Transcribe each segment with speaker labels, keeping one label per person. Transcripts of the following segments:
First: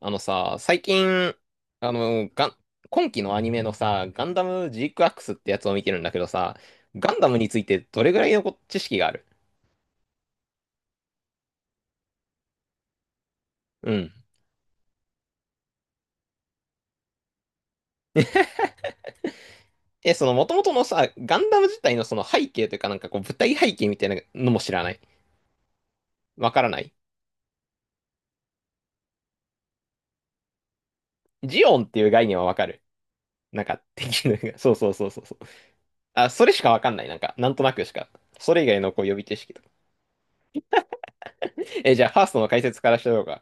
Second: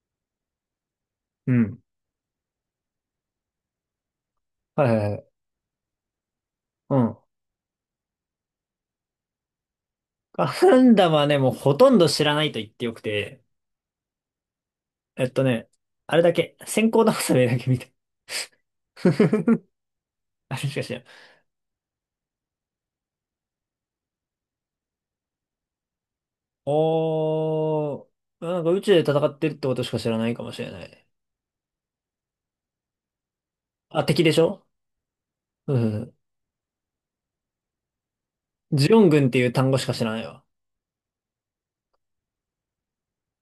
Speaker 1: あのさ、最近、
Speaker 2: うん。
Speaker 1: あの、ガン、今期のアニメのさ、ガンダムジ
Speaker 2: は
Speaker 1: ー
Speaker 2: い
Speaker 1: ク
Speaker 2: は
Speaker 1: ア
Speaker 2: いは
Speaker 1: ク
Speaker 2: い。
Speaker 1: スってやつを見てるんだけどさ、
Speaker 2: う
Speaker 1: ガ
Speaker 2: ん。
Speaker 1: ンダムについてどれぐらいの知識がある？
Speaker 2: ガンダムはね、もうほとんど知らないと言ってよくて、
Speaker 1: うん。
Speaker 2: えっとね、あれだけ、先行倒されだけ見た。
Speaker 1: え、その元
Speaker 2: あれ
Speaker 1: 々
Speaker 2: しか
Speaker 1: の
Speaker 2: 知らな
Speaker 1: さ、
Speaker 2: い。
Speaker 1: ガンダム自体のその背景というかなんかこう舞台背景みたいなのも知らない？わからない？
Speaker 2: おー、なんか宇宙で戦ってるってことしか知らないかもしれない。
Speaker 1: ジオンっていう概念はわかる？なんか
Speaker 2: あ、
Speaker 1: 敵
Speaker 2: 敵で
Speaker 1: の、
Speaker 2: し ょ？
Speaker 1: そうそうそうそうそう。
Speaker 2: うん。
Speaker 1: あ、それしかわかんない。なんか、なんとなくしか。それ以外の
Speaker 2: ジオ
Speaker 1: こう
Speaker 2: ン
Speaker 1: 予備
Speaker 2: 軍っ
Speaker 1: 知
Speaker 2: ていう
Speaker 1: 識とか。
Speaker 2: 単語しか知らないわ。
Speaker 1: え、じゃあファーストの解説からしてようか。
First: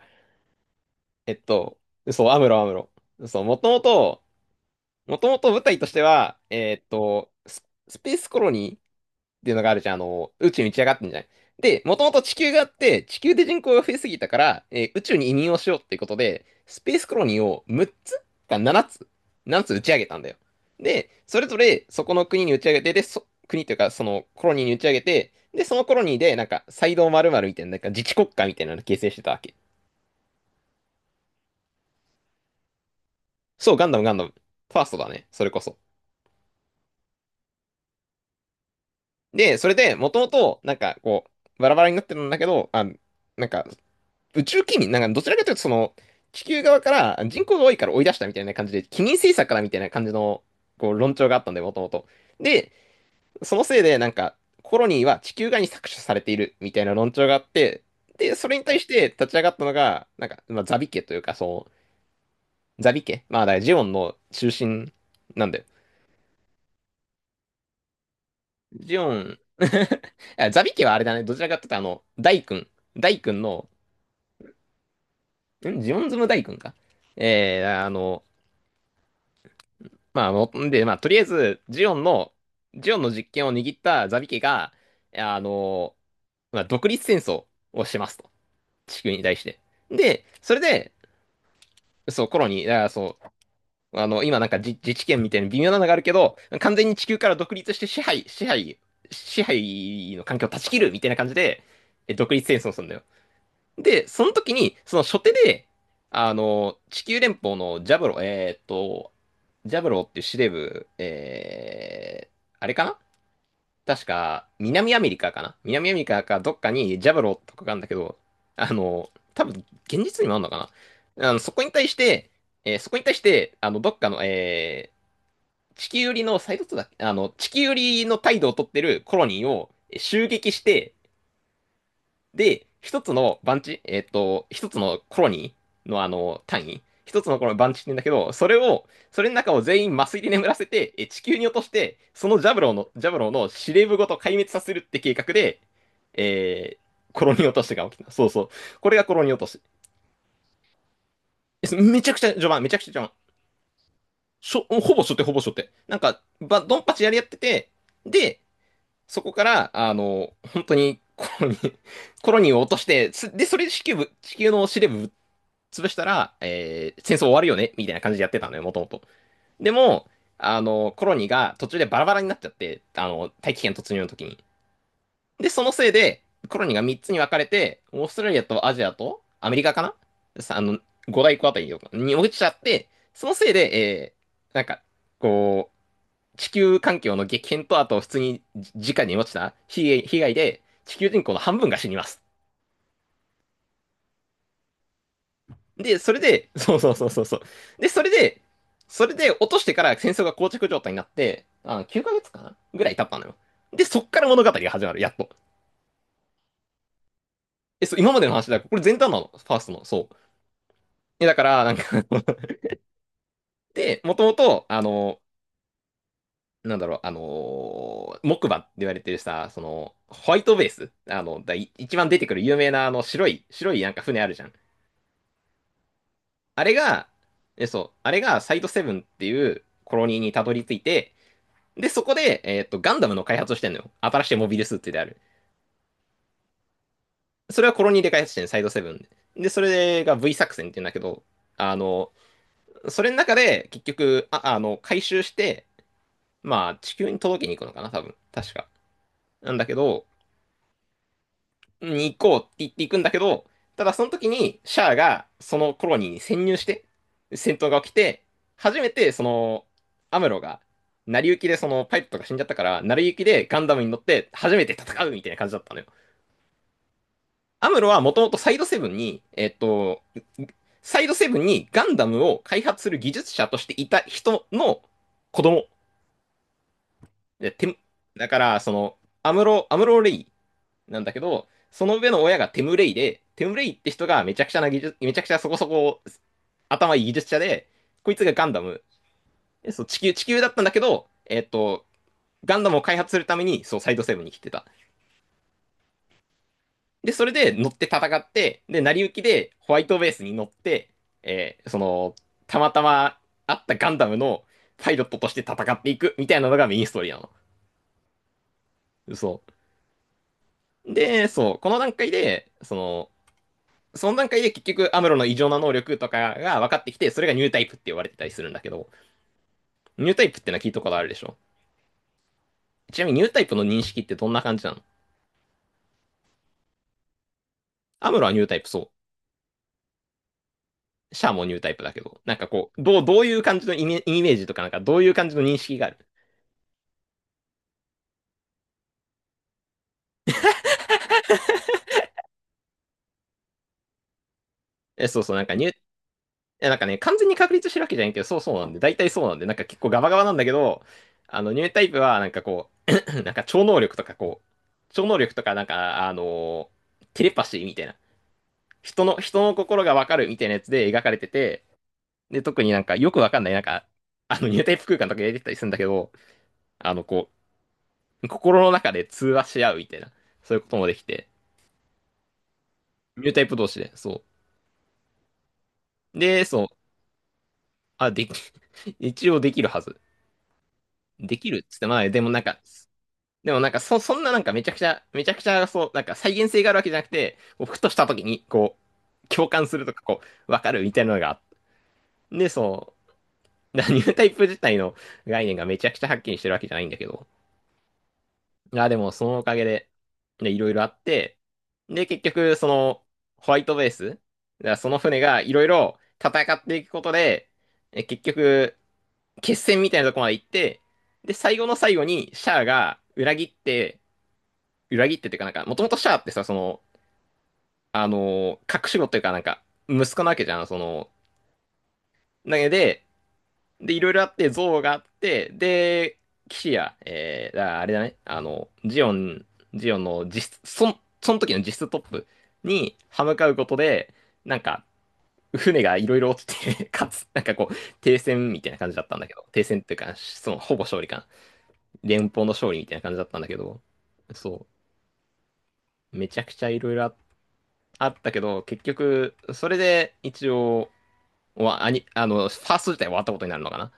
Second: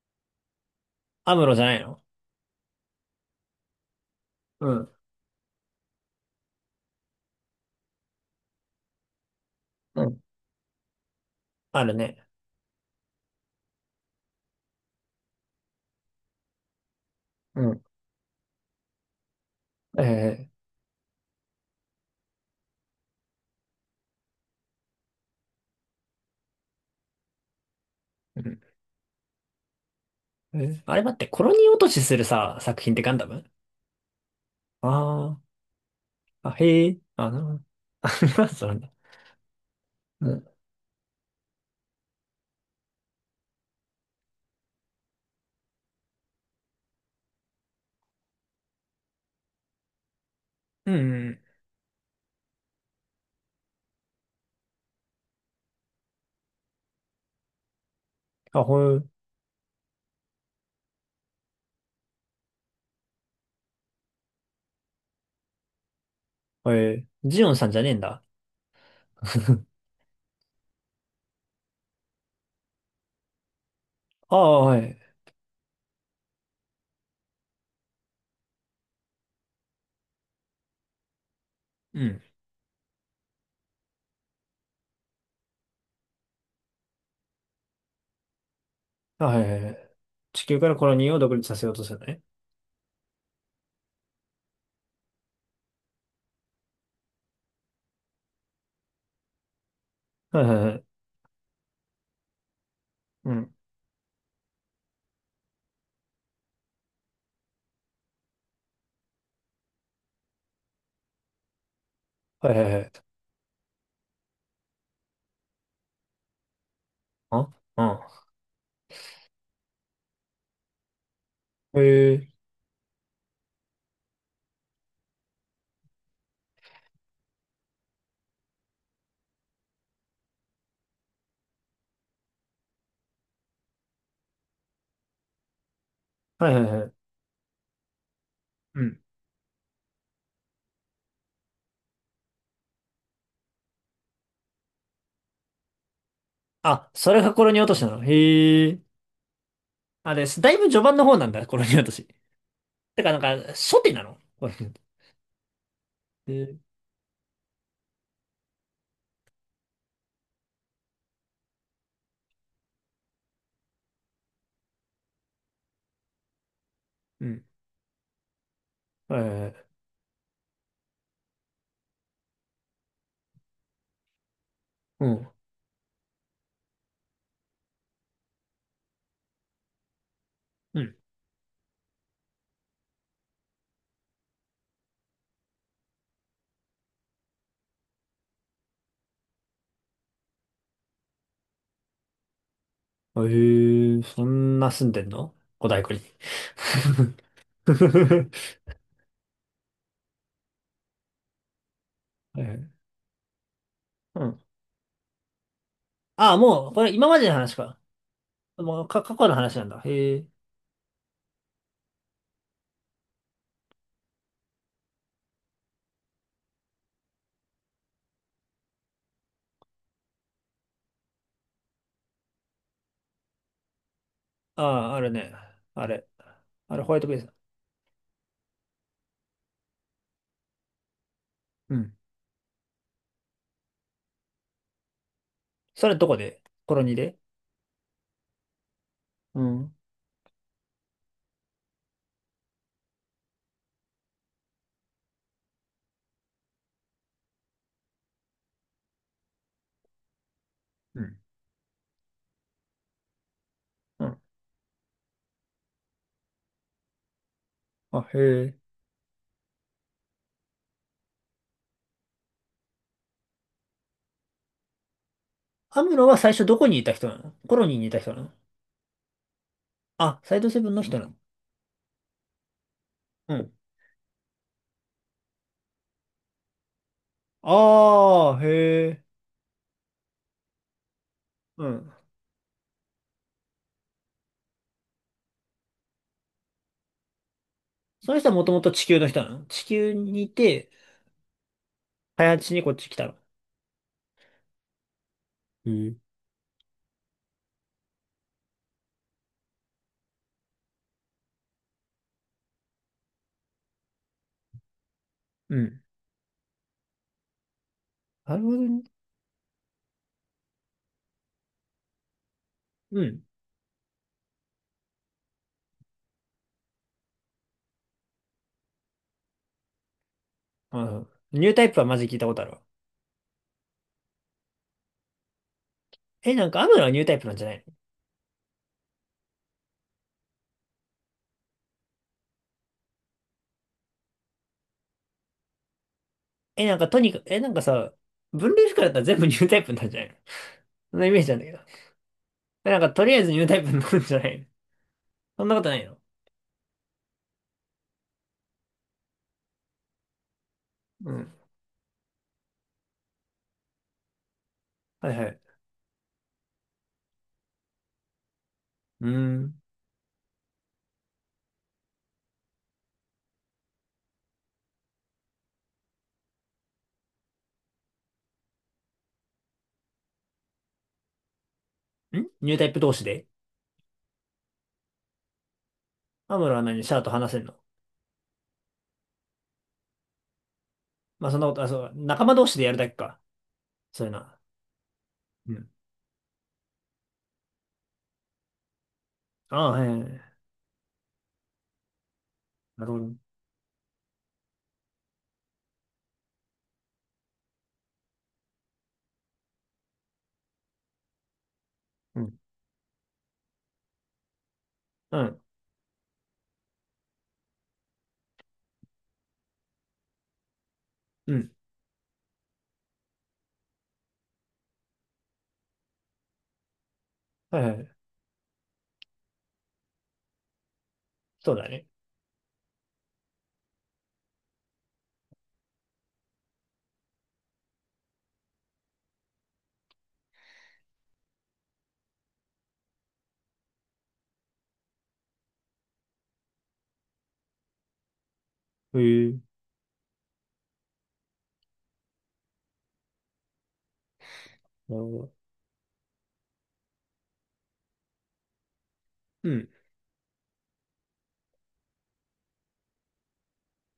Speaker 1: え
Speaker 2: ア
Speaker 1: っ
Speaker 2: ムロじゃな
Speaker 1: と、
Speaker 2: いの？
Speaker 1: そう、アムロアムロ。そう、もともと、
Speaker 2: うん。
Speaker 1: もともと舞台としては、スペースコロニーっていうのがあるじゃん。
Speaker 2: うん。
Speaker 1: 宇宙に打ち上がってんじゃない？で、
Speaker 2: ある
Speaker 1: もともと
Speaker 2: ね。
Speaker 1: 地球があって、地球で人口が増えすぎたから、宇宙に移民をしようっていうことで、スペースコロニー
Speaker 2: う
Speaker 1: を
Speaker 2: ん。
Speaker 1: 6つか7つ 打ち上げたんだよ。
Speaker 2: え
Speaker 1: で、それぞれそこの国に打ち上げて、で、国というかそのコロニーに打ち上げて、で、そのコロニーでなんか、サイド〇〇みたいな、なんか自治国
Speaker 2: ー、
Speaker 1: 家
Speaker 2: う
Speaker 1: みたい
Speaker 2: ん。
Speaker 1: なのを形成してたわけ。
Speaker 2: え、あれ待って、コロニー落としするさ、作品ってガンダム？
Speaker 1: そう、ガンダムガンダム。ファーストだね。そ
Speaker 2: あ
Speaker 1: れこそ。
Speaker 2: ー、あ、へえ、あ、そうなんだ。
Speaker 1: で、それで、もと
Speaker 2: う
Speaker 1: も
Speaker 2: ん。
Speaker 1: と、なんか、こう、バラバラになってるんだけど、あ、なんか、宇宙機民、なんか、どちらかというと、その、地球側から人口が多いから追い出したみたいな感じで、機民政策からみたいな感じの、こ
Speaker 2: う
Speaker 1: う、論調が
Speaker 2: ん。
Speaker 1: あったんで、もともと。で、そのせいで、なんか、コロニーは地球側に搾取されているみたいな論調があって、で、それ
Speaker 2: あ、
Speaker 1: に
Speaker 2: ほ
Speaker 1: 対して
Speaker 2: ん、
Speaker 1: 立ち上がったのが、なんか、まあ、ザビ家というか、そう、ザビ家、まあ、だからジオンの中心なんで、
Speaker 2: えー、ジオンさんじゃねえんだ。
Speaker 1: ジオン。あ、ザビ家はあれだね。どちらかって言ったら、大君。大君の、
Speaker 2: ああ、はい。
Speaker 1: ジオンズム大君か。えー、あの、まあ、もんで、まあ、とりあえず、ジオン
Speaker 2: うん。
Speaker 1: の、ジオンの実権を握ったザビ家が、あの、まあ、独立戦争をしますと。地球に
Speaker 2: あ、は
Speaker 1: 対
Speaker 2: い
Speaker 1: し
Speaker 2: は
Speaker 1: て。
Speaker 2: いはい。
Speaker 1: で、
Speaker 2: 地
Speaker 1: そ
Speaker 2: 球
Speaker 1: れ
Speaker 2: からコ
Speaker 1: で、
Speaker 2: ロニーを独立させようとするのね。
Speaker 1: そう、コロニー、だからそう、今なんか自治権みたいな微妙なのがあるけど、完全に地球から独立して支配の環
Speaker 2: はい
Speaker 1: 境を断
Speaker 2: はい
Speaker 1: ち
Speaker 2: は
Speaker 1: 切
Speaker 2: い。
Speaker 1: るみたいな感じで、独立戦争をするんだよ。
Speaker 2: うん。
Speaker 1: で、その時に、その初手で、地球連邦のジャブロっていう司令部、
Speaker 2: はい
Speaker 1: あ
Speaker 2: は
Speaker 1: れ
Speaker 2: いは
Speaker 1: か
Speaker 2: い。
Speaker 1: な？確か、南アメリカかどっかにジャブロ
Speaker 2: あ、
Speaker 1: とかがあるんだけど、
Speaker 2: う
Speaker 1: 多分、現実にもあるのかな？
Speaker 2: ん。へえ。
Speaker 1: そこに対して、どっかの、地球寄りの、サイドツーだっけ？地球寄りの態度をとってるコロニーを襲撃して、で、一つの番地、一つのコロニーのあの
Speaker 2: はいは
Speaker 1: 単
Speaker 2: い
Speaker 1: 位、
Speaker 2: はい。
Speaker 1: 一つのこの番地って言うんだけど、
Speaker 2: うん。
Speaker 1: それの中を全員麻酔で眠らせて、地球に落として、そのジャブローの司令部ごと壊滅させるって計画で、え
Speaker 2: あ、それ
Speaker 1: コロ
Speaker 2: が
Speaker 1: ニー
Speaker 2: コロ
Speaker 1: 落
Speaker 2: ニ
Speaker 1: と
Speaker 2: ー落
Speaker 1: し
Speaker 2: とし
Speaker 1: が
Speaker 2: な
Speaker 1: 起き
Speaker 2: の。
Speaker 1: た。そうそう。
Speaker 2: へえ。
Speaker 1: これがコロニー落とし。
Speaker 2: あ、ですだいぶ序盤の方なんだ、コロニー落と
Speaker 1: め
Speaker 2: し。
Speaker 1: ちゃくちゃ序盤、めちゃくちゃ序
Speaker 2: てか、
Speaker 1: 盤。
Speaker 2: 初手なの。コロ
Speaker 1: し
Speaker 2: ニー
Speaker 1: ょ
Speaker 2: 落と
Speaker 1: ほぼしょってほぼしょってなんか、
Speaker 2: し？へえ。
Speaker 1: ドンパチやり合ってて、で、そこから、本当に、コロニーを落として、それで地球の司令部ぶっ潰したら、戦争
Speaker 2: う
Speaker 1: 終わ
Speaker 2: ん。
Speaker 1: るよねみたいな感じでやってたのよ、もともと。
Speaker 2: はいはいはい。
Speaker 1: でも、コロニーが途中でバラバラになっちゃって、大気圏突入の時に。
Speaker 2: うん。
Speaker 1: で、そのせいで、コロニーが3つに分かれて、オーストラリアとアジアとアメリカかな？
Speaker 2: うん。
Speaker 1: 五大湖あたりに落ちちゃって、そのせいで、なんか、こう、地球環境の激変と、あと普通に直に落ちた被害で、地球人口の半分が死にます。
Speaker 2: へえ、そんな住んでんの五大湖
Speaker 1: で、
Speaker 2: に？
Speaker 1: それ で、そうそうそうそうそう。で、それで、
Speaker 2: は
Speaker 1: それで落としてから戦争が膠着状態になって、9ヶ月かげ
Speaker 2: い
Speaker 1: つか
Speaker 2: は
Speaker 1: な
Speaker 2: い。
Speaker 1: ぐらい経ったのよ。で、そっか
Speaker 2: う
Speaker 1: ら
Speaker 2: ん。
Speaker 1: 物語が始まる、やっと。
Speaker 2: ああ、もう、これ今までの話か。
Speaker 1: え、そう、今までの話だから、これ
Speaker 2: もう、
Speaker 1: 前
Speaker 2: か、
Speaker 1: 段
Speaker 2: 過
Speaker 1: な
Speaker 2: 去
Speaker 1: の、
Speaker 2: の
Speaker 1: フ
Speaker 2: 話
Speaker 1: ァー
Speaker 2: な
Speaker 1: ス
Speaker 2: ん
Speaker 1: ト
Speaker 2: だ。
Speaker 1: の、そ
Speaker 2: へ
Speaker 1: う。
Speaker 2: え。
Speaker 1: え、だから、なんか で、もともと、なんだろう、あのー木馬って言われてるさ、その、ホワイトベース、一番出てくる有名なあの白いなんか船あるじゃん。
Speaker 2: ああ、あれね。あれ。
Speaker 1: あれ
Speaker 2: あれ、ホワイト
Speaker 1: が、
Speaker 2: ベース。
Speaker 1: そう、あれがサイドセブンっていうコロニーにたどり着いて、
Speaker 2: う
Speaker 1: で、
Speaker 2: ん。
Speaker 1: そこで、ガンダムの開発をしてんのよ。新しいモビルスーツである。
Speaker 2: それどこでコロニーで？
Speaker 1: それはコロニーで開発してんの？サイドセブンで。
Speaker 2: う
Speaker 1: で、そ
Speaker 2: ん。
Speaker 1: れが V 作戦って言うんだけど、あの、それの中で、結局、回収して、まあ、地球に届けに行くのかな、多分。確か。なんだけど、
Speaker 2: うん。
Speaker 1: に行こうって言って行くんだけど、ただそ
Speaker 2: う
Speaker 1: の
Speaker 2: ん。
Speaker 1: 時に、シャアが、そのコロニーに潜入して、戦闘が起き
Speaker 2: あ、へ
Speaker 1: て、
Speaker 2: え。
Speaker 1: 初めて、その、アムロが、成り行きでそのパイプとか死んじゃったから、成り行きでガンダムに乗って初めて戦うみたいな感じだったの
Speaker 2: ア
Speaker 1: よ。
Speaker 2: ムロは最初どこにいた人なの？コロ
Speaker 1: ア
Speaker 2: ニー
Speaker 1: ム
Speaker 2: に
Speaker 1: ロ
Speaker 2: いた
Speaker 1: はも
Speaker 2: 人
Speaker 1: と
Speaker 2: な
Speaker 1: も
Speaker 2: の？
Speaker 1: と
Speaker 2: あ、サイドセブンの人
Speaker 1: サ
Speaker 2: な
Speaker 1: イド
Speaker 2: の？
Speaker 1: セブンにガンダムを開発する技術
Speaker 2: う
Speaker 1: 者
Speaker 2: ん。
Speaker 1: としていた人の子供。でだ
Speaker 2: あ
Speaker 1: か
Speaker 2: あ、
Speaker 1: ら、そ
Speaker 2: へ
Speaker 1: の、
Speaker 2: え。
Speaker 1: アムロレイなんだけど、
Speaker 2: う
Speaker 1: そ
Speaker 2: ん。
Speaker 1: の上の親がテムレイで、テムレイって人がめちゃくちゃそこそこ頭いい技術者で、こ
Speaker 2: そ
Speaker 1: い
Speaker 2: の
Speaker 1: つ
Speaker 2: 人
Speaker 1: が
Speaker 2: はも
Speaker 1: ガ
Speaker 2: と
Speaker 1: ン
Speaker 2: も
Speaker 1: ダ
Speaker 2: と
Speaker 1: ム、
Speaker 2: 地球の人なの？地
Speaker 1: そう
Speaker 2: 球
Speaker 1: 地球、
Speaker 2: に
Speaker 1: 地
Speaker 2: い
Speaker 1: 球だったん
Speaker 2: て、
Speaker 1: だけど、
Speaker 2: 開発し
Speaker 1: ガ
Speaker 2: に
Speaker 1: ンダ
Speaker 2: こっ
Speaker 1: ムを
Speaker 2: ち来
Speaker 1: 開
Speaker 2: た
Speaker 1: 発
Speaker 2: の。
Speaker 1: するために、そう、サイドセブンに来てた。
Speaker 2: へえ。
Speaker 1: で、それで乗って戦って、で、成り行きでホワイトベースに乗って、その、たまたま会ったガンダムのパイロットとして
Speaker 2: う
Speaker 1: 戦っ
Speaker 2: ん。
Speaker 1: ていくみたいなのがメインストーリーなの。
Speaker 2: なるほどね。
Speaker 1: そう。で、そう、この段階で、そ
Speaker 2: う
Speaker 1: の、
Speaker 2: ん。
Speaker 1: その段階で結局アムロの異常な能力とかが分かってきて、それがニュータイプって言われてたりするんだけど、ニュータイプってのは聞いたことあ
Speaker 2: あ、
Speaker 1: るでしょ？
Speaker 2: ニュータイプはマジ聞いたことあるわ。
Speaker 1: ちなみにニュータイプの認識ってどんな感じなの？
Speaker 2: え、なんかアムロはニュータイプなんじゃないの？
Speaker 1: アムロはニュータイプ、そう。シャアもニュータイプだけど、なんかこう、どういう感じのイメージとか、なんかどういう感じの認識がある？
Speaker 2: え、なんかとにかく、え、なんかさ、分類不可だったら全部ニュータイプになるんじゃないの？そんなイメージなんだけど。え、なんかとりあえずニュータイプになるんじゃないの？
Speaker 1: え、そうそう、な
Speaker 2: そ
Speaker 1: ん
Speaker 2: ん
Speaker 1: か
Speaker 2: なこ
Speaker 1: ニュ
Speaker 2: と
Speaker 1: ー
Speaker 2: ないの？
Speaker 1: や、なんかね、完全に確立してるわけじゃないけど、そうそうなんで、大体そうなんで、なんか結構ガバガバなんだけど、
Speaker 2: うん。
Speaker 1: あの、ニュータイプは、なんかこう、超
Speaker 2: はい
Speaker 1: 能
Speaker 2: は
Speaker 1: 力
Speaker 2: い。
Speaker 1: とか、なんか、テレパシーみたいな、
Speaker 2: うーん。
Speaker 1: 人の
Speaker 2: ん。
Speaker 1: 心がわかるみたいなやつで描かれてて、で、特になんかよくわかんない、なんか、あの、ニュータイプ空間とか入れてたりするんだけど、あの、こう、心の中で通話し合うみたいな、そういうこともできて、
Speaker 2: ニュータイプ同士
Speaker 1: ニ
Speaker 2: で？
Speaker 1: ュータイプ同士で、そう。
Speaker 2: ア
Speaker 1: で、
Speaker 2: ムロは
Speaker 1: そう、
Speaker 2: 何？シャアと話せんの？
Speaker 1: あ、でき、一応できるはず。
Speaker 2: まあ
Speaker 1: で
Speaker 2: そんな
Speaker 1: き
Speaker 2: こ
Speaker 1: る
Speaker 2: と、
Speaker 1: っ
Speaker 2: あ、
Speaker 1: つって
Speaker 2: そう、
Speaker 1: もない。で
Speaker 2: 仲
Speaker 1: も
Speaker 2: 間
Speaker 1: なん
Speaker 2: 同
Speaker 1: か、
Speaker 2: 士でやるだけか。そういう
Speaker 1: そ
Speaker 2: の
Speaker 1: んなな
Speaker 2: は。
Speaker 1: んかめちゃくちゃ、めちゃくち
Speaker 2: う
Speaker 1: ゃ
Speaker 2: ん。
Speaker 1: そう、なんか再現性があるわけじゃなくて、こうふとした時にこう、共
Speaker 2: あ
Speaker 1: 感
Speaker 2: あ、
Speaker 1: す
Speaker 2: は
Speaker 1: る
Speaker 2: い
Speaker 1: と
Speaker 2: はい
Speaker 1: か
Speaker 2: は
Speaker 1: こ
Speaker 2: い。
Speaker 1: う、わかるみたいなのがあって、で、
Speaker 2: なる
Speaker 1: そ
Speaker 2: ほど。
Speaker 1: う、だからニュータイプ自体の概念がめちゃくちゃはっきりしてるわけじゃないんだけど、いや、でもそのおかげで、で、いろいろあって、で、
Speaker 2: う
Speaker 1: 結
Speaker 2: ん。
Speaker 1: 局、その、ホワイトベース、だからその船
Speaker 2: う
Speaker 1: が
Speaker 2: ん。
Speaker 1: いろいろ戦っていくことで、結局、決戦みたいなとこまで行って、
Speaker 2: う
Speaker 1: で、
Speaker 2: ん。
Speaker 1: 最後の最後にシャアが裏切って、裏切ってっていうか、なんか、もともとシャアってさ、その、
Speaker 2: はいはい。
Speaker 1: 隠し子っていうか、なんか、息子なわけじゃん、その、
Speaker 2: そうだね。
Speaker 1: だけで、で、いろいろあって、憎悪があって、で、騎士や、だからあれだね、あの、ジオンの実質、その時の実質トップに歯向かうことで、なんか、船がいろいろ落ちて、かつ、なんかこう、停戦みたいな感じ
Speaker 2: へ
Speaker 1: だったんだけ
Speaker 2: え。
Speaker 1: ど、停戦っていうか、その、ほぼ勝利かな。連邦の勝利みたいな感じだったんだけど、そ
Speaker 2: なるほど。
Speaker 1: う、めちゃくちゃいろいろあったけど、結局、
Speaker 2: うん。
Speaker 1: それで一応、わアニあの、ファースト自体終わったことになるのかな。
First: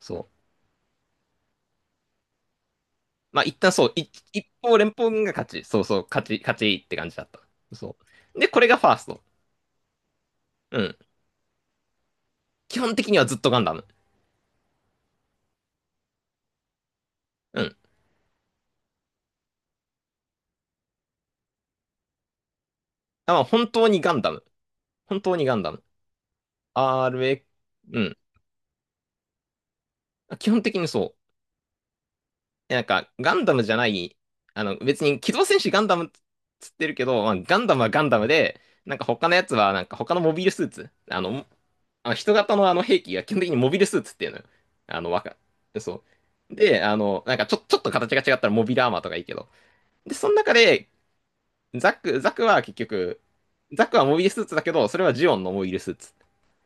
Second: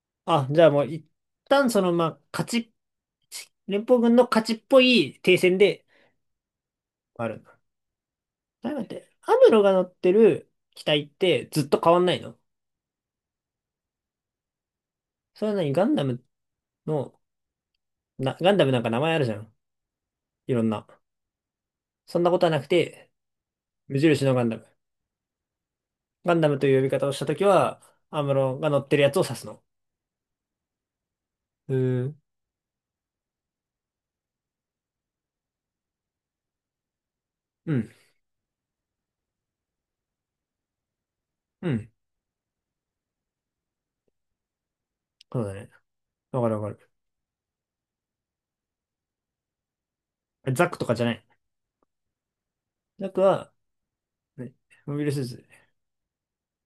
Speaker 1: そう。
Speaker 2: あ、じゃあもう一旦その、まあ、勝ち、
Speaker 1: まあ、一旦
Speaker 2: 連
Speaker 1: そう、
Speaker 2: 邦軍の
Speaker 1: 一
Speaker 2: 勝ちっ
Speaker 1: 方
Speaker 2: ぽ
Speaker 1: 連邦
Speaker 2: い
Speaker 1: 軍が
Speaker 2: 停
Speaker 1: 勝
Speaker 2: 戦
Speaker 1: ち。そう
Speaker 2: で、
Speaker 1: そう、勝ち、勝ちって感じだっ
Speaker 2: あ
Speaker 1: た。
Speaker 2: る。
Speaker 1: そう。で、これ
Speaker 2: なん
Speaker 1: が
Speaker 2: だ
Speaker 1: フ
Speaker 2: っ
Speaker 1: ァース
Speaker 2: て、
Speaker 1: ト。
Speaker 2: アムロが乗ってる
Speaker 1: う
Speaker 2: 機
Speaker 1: ん。
Speaker 2: 体ってずっと変わんないの？
Speaker 1: 基本的にはずっとガンダム。
Speaker 2: それは何ガンダムの、
Speaker 1: うん。
Speaker 2: な、ガンダムなんか名前あるじゃん。いろんな。そんなことはなくて、
Speaker 1: あ、本当
Speaker 2: 無
Speaker 1: にガン
Speaker 2: 印
Speaker 1: ダ
Speaker 2: のガ
Speaker 1: ム。
Speaker 2: ンダム。
Speaker 1: 本当にガンダム。
Speaker 2: ガンダムという呼び方をしたときは、
Speaker 1: RX、うん。
Speaker 2: アムロが乗ってるやつを指すの。
Speaker 1: 基本的にそう。
Speaker 2: うーん。
Speaker 1: なんか、ガンダムじゃない、あの、別に、機動戦士ガンダムっつってるけど、まあ、ガン
Speaker 2: う
Speaker 1: ダムは
Speaker 2: ん。
Speaker 1: ガンダムで、なんか他のやつは、なんか他のモビルスーツ、あの、
Speaker 2: うん。
Speaker 1: あの人型のあの兵器が基本的にモビルスーツっていうのよ。あの、
Speaker 2: そうだね。
Speaker 1: そ
Speaker 2: わか
Speaker 1: う。
Speaker 2: るわか
Speaker 1: で、あの、なんかちょっと形が違ったらモビルアーマーとかいいけど。で、その中
Speaker 2: る。ザックと
Speaker 1: で、
Speaker 2: かじゃない？
Speaker 1: ザクは結
Speaker 2: ザック
Speaker 1: 局、
Speaker 2: は、
Speaker 1: ザクはモビルスー
Speaker 2: ね、
Speaker 1: ツだけど、
Speaker 2: モ
Speaker 1: それ
Speaker 2: ビル
Speaker 1: は
Speaker 2: スー
Speaker 1: ジオン
Speaker 2: ツ。
Speaker 1: のモビルスーツ。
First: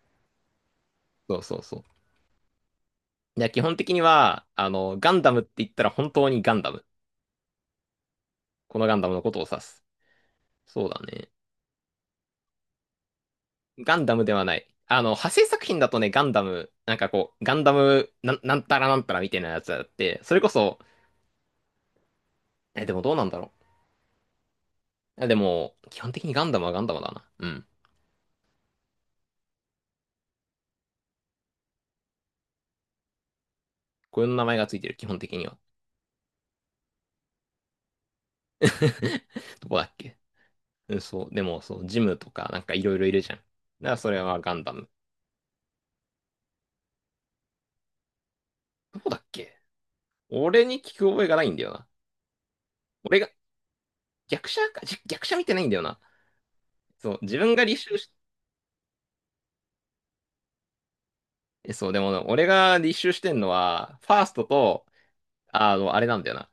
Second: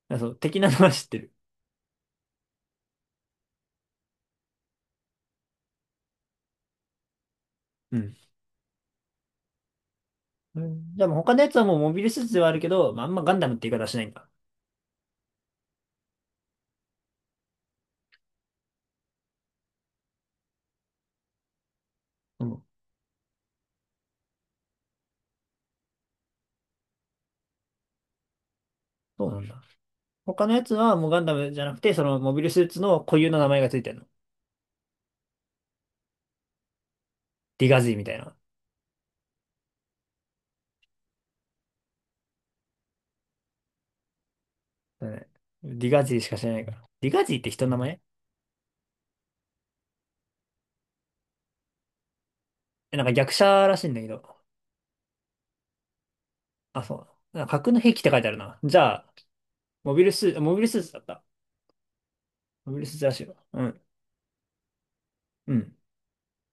Speaker 2: あ、そう、的なのは知ってる。
Speaker 1: そうそうそう。いや、基本的には、あの、ガンダムって言ったら本当にガンダム。
Speaker 2: うん。
Speaker 1: このガンダムのことを指す。
Speaker 2: う
Speaker 1: そう
Speaker 2: ん。
Speaker 1: だ
Speaker 2: でも
Speaker 1: ね。
Speaker 2: 他のやつはもうモビルスーツではあるけど、まあ、あんまガンダムって言い方は
Speaker 1: ガ
Speaker 2: しな
Speaker 1: ン
Speaker 2: いん
Speaker 1: ダム
Speaker 2: だ。
Speaker 1: ではない。あの、派生作品だとね、ガンダム、なんかこう、ガンダムなんたらなんたらみたいなやつだって、それこそ、
Speaker 2: うん。
Speaker 1: え、でもどうなんだろう。え、でも、基本的にガンダムはガンダムだな。うん。
Speaker 2: そうなんだ。他のやつはもうガンダムじゃなくて、そのモビルスーツの固有の名前がついてるの。
Speaker 1: こういう名前がついてる、基本的には。
Speaker 2: ディガジーみたいな。
Speaker 1: どこだっけ？うん、そう。でも、そう、ジムとか、なんかいろいろいるじゃん。だからそれはガンダム。
Speaker 2: だね。ディガジーしか知らないから。ディガジーって人の名前？
Speaker 1: どこだっけ？俺に聞く覚えがないんだよな。
Speaker 2: え、なんか
Speaker 1: 俺が、
Speaker 2: 逆者らしいんだけど。
Speaker 1: 逆者か、逆者見てないんだよな。
Speaker 2: あ、そ
Speaker 1: そう、
Speaker 2: う。
Speaker 1: 自
Speaker 2: なんか
Speaker 1: 分が
Speaker 2: 格
Speaker 1: 履
Speaker 2: の兵
Speaker 1: 修
Speaker 2: 器っ
Speaker 1: し、
Speaker 2: て書いてあるな。じゃあ、モビルスーツだった。
Speaker 1: そう、でも、俺
Speaker 2: モ
Speaker 1: が
Speaker 2: ビル
Speaker 1: 履
Speaker 2: スーツ
Speaker 1: 修
Speaker 2: ら
Speaker 1: し
Speaker 2: しい
Speaker 1: て
Speaker 2: わ。
Speaker 1: んの
Speaker 2: うん。
Speaker 1: は、ファーストと、
Speaker 2: う
Speaker 1: あ
Speaker 2: ん。
Speaker 1: の、あれなんだよな。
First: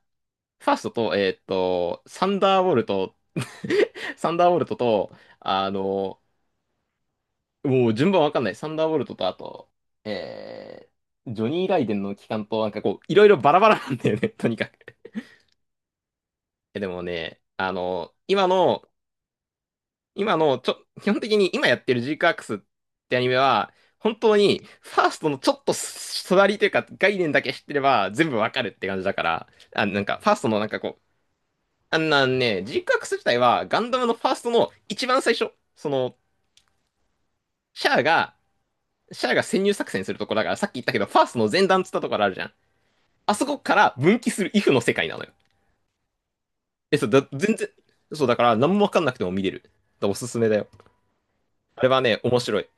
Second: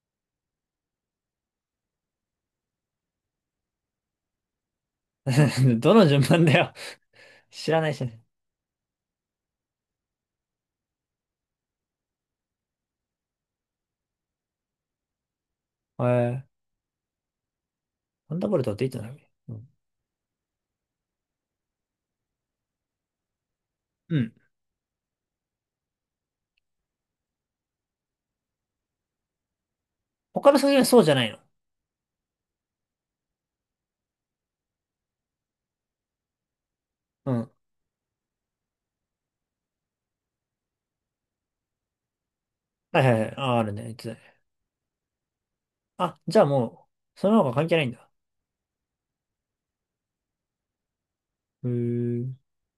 Speaker 1: ファーストと、サンダーボルト、サンダーボルトと、あ
Speaker 2: どの
Speaker 1: の、
Speaker 2: 順番だよ。知ら
Speaker 1: も
Speaker 2: な
Speaker 1: う
Speaker 2: いし
Speaker 1: 順番
Speaker 2: ね。
Speaker 1: わかんない。サンダーボルトと、あと、えジョニー・ライデンの期間と、なんかこう、いろいろバラバラなんだよね、とにかく。
Speaker 2: えー、
Speaker 1: でもね、あの、
Speaker 2: サン
Speaker 1: 今
Speaker 2: ダーボルトって
Speaker 1: の、
Speaker 2: いつない？うん。
Speaker 1: 今の、ちょ、基本的に今やってるジークアクスってアニメは、本
Speaker 2: うん。
Speaker 1: 当に、ファーストのちょっと隣というか、概念だけ知ってれば、全部わかるって感じだから、あ、なんか、ファースト
Speaker 2: 他
Speaker 1: の
Speaker 2: の
Speaker 1: なん
Speaker 2: 作
Speaker 1: か
Speaker 2: 品は
Speaker 1: こ
Speaker 2: そ
Speaker 1: う、
Speaker 2: うじゃないの？
Speaker 1: あんなんね、ジークアクス自体はガンダムのファーストの一番最初、その、
Speaker 2: うん。
Speaker 1: シャアが、シャアが潜入作戦するところだから、さっき言ったけど、ファーストの前段っつったところあるじゃん。
Speaker 2: はいはいはい。
Speaker 1: あそ
Speaker 2: あ、
Speaker 1: こ
Speaker 2: ある
Speaker 1: か
Speaker 2: ね。
Speaker 1: ら
Speaker 2: いつだ
Speaker 1: 分
Speaker 2: ね。
Speaker 1: 岐するイフの世界なのよ。
Speaker 2: あ、じゃあも
Speaker 1: え、そう、
Speaker 2: う、
Speaker 1: だ、
Speaker 2: その方が
Speaker 1: 全
Speaker 2: 関
Speaker 1: 然、
Speaker 2: 係ないんだ。
Speaker 1: そう、だから何もわかんなくても見れる。だからおすすめだよ。
Speaker 2: へ
Speaker 1: あれはね、
Speaker 2: ー。
Speaker 1: 面白い。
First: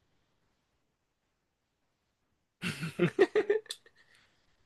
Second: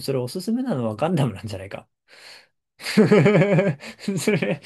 Speaker 2: それおすすめなのはガンダムなんじゃないか。それ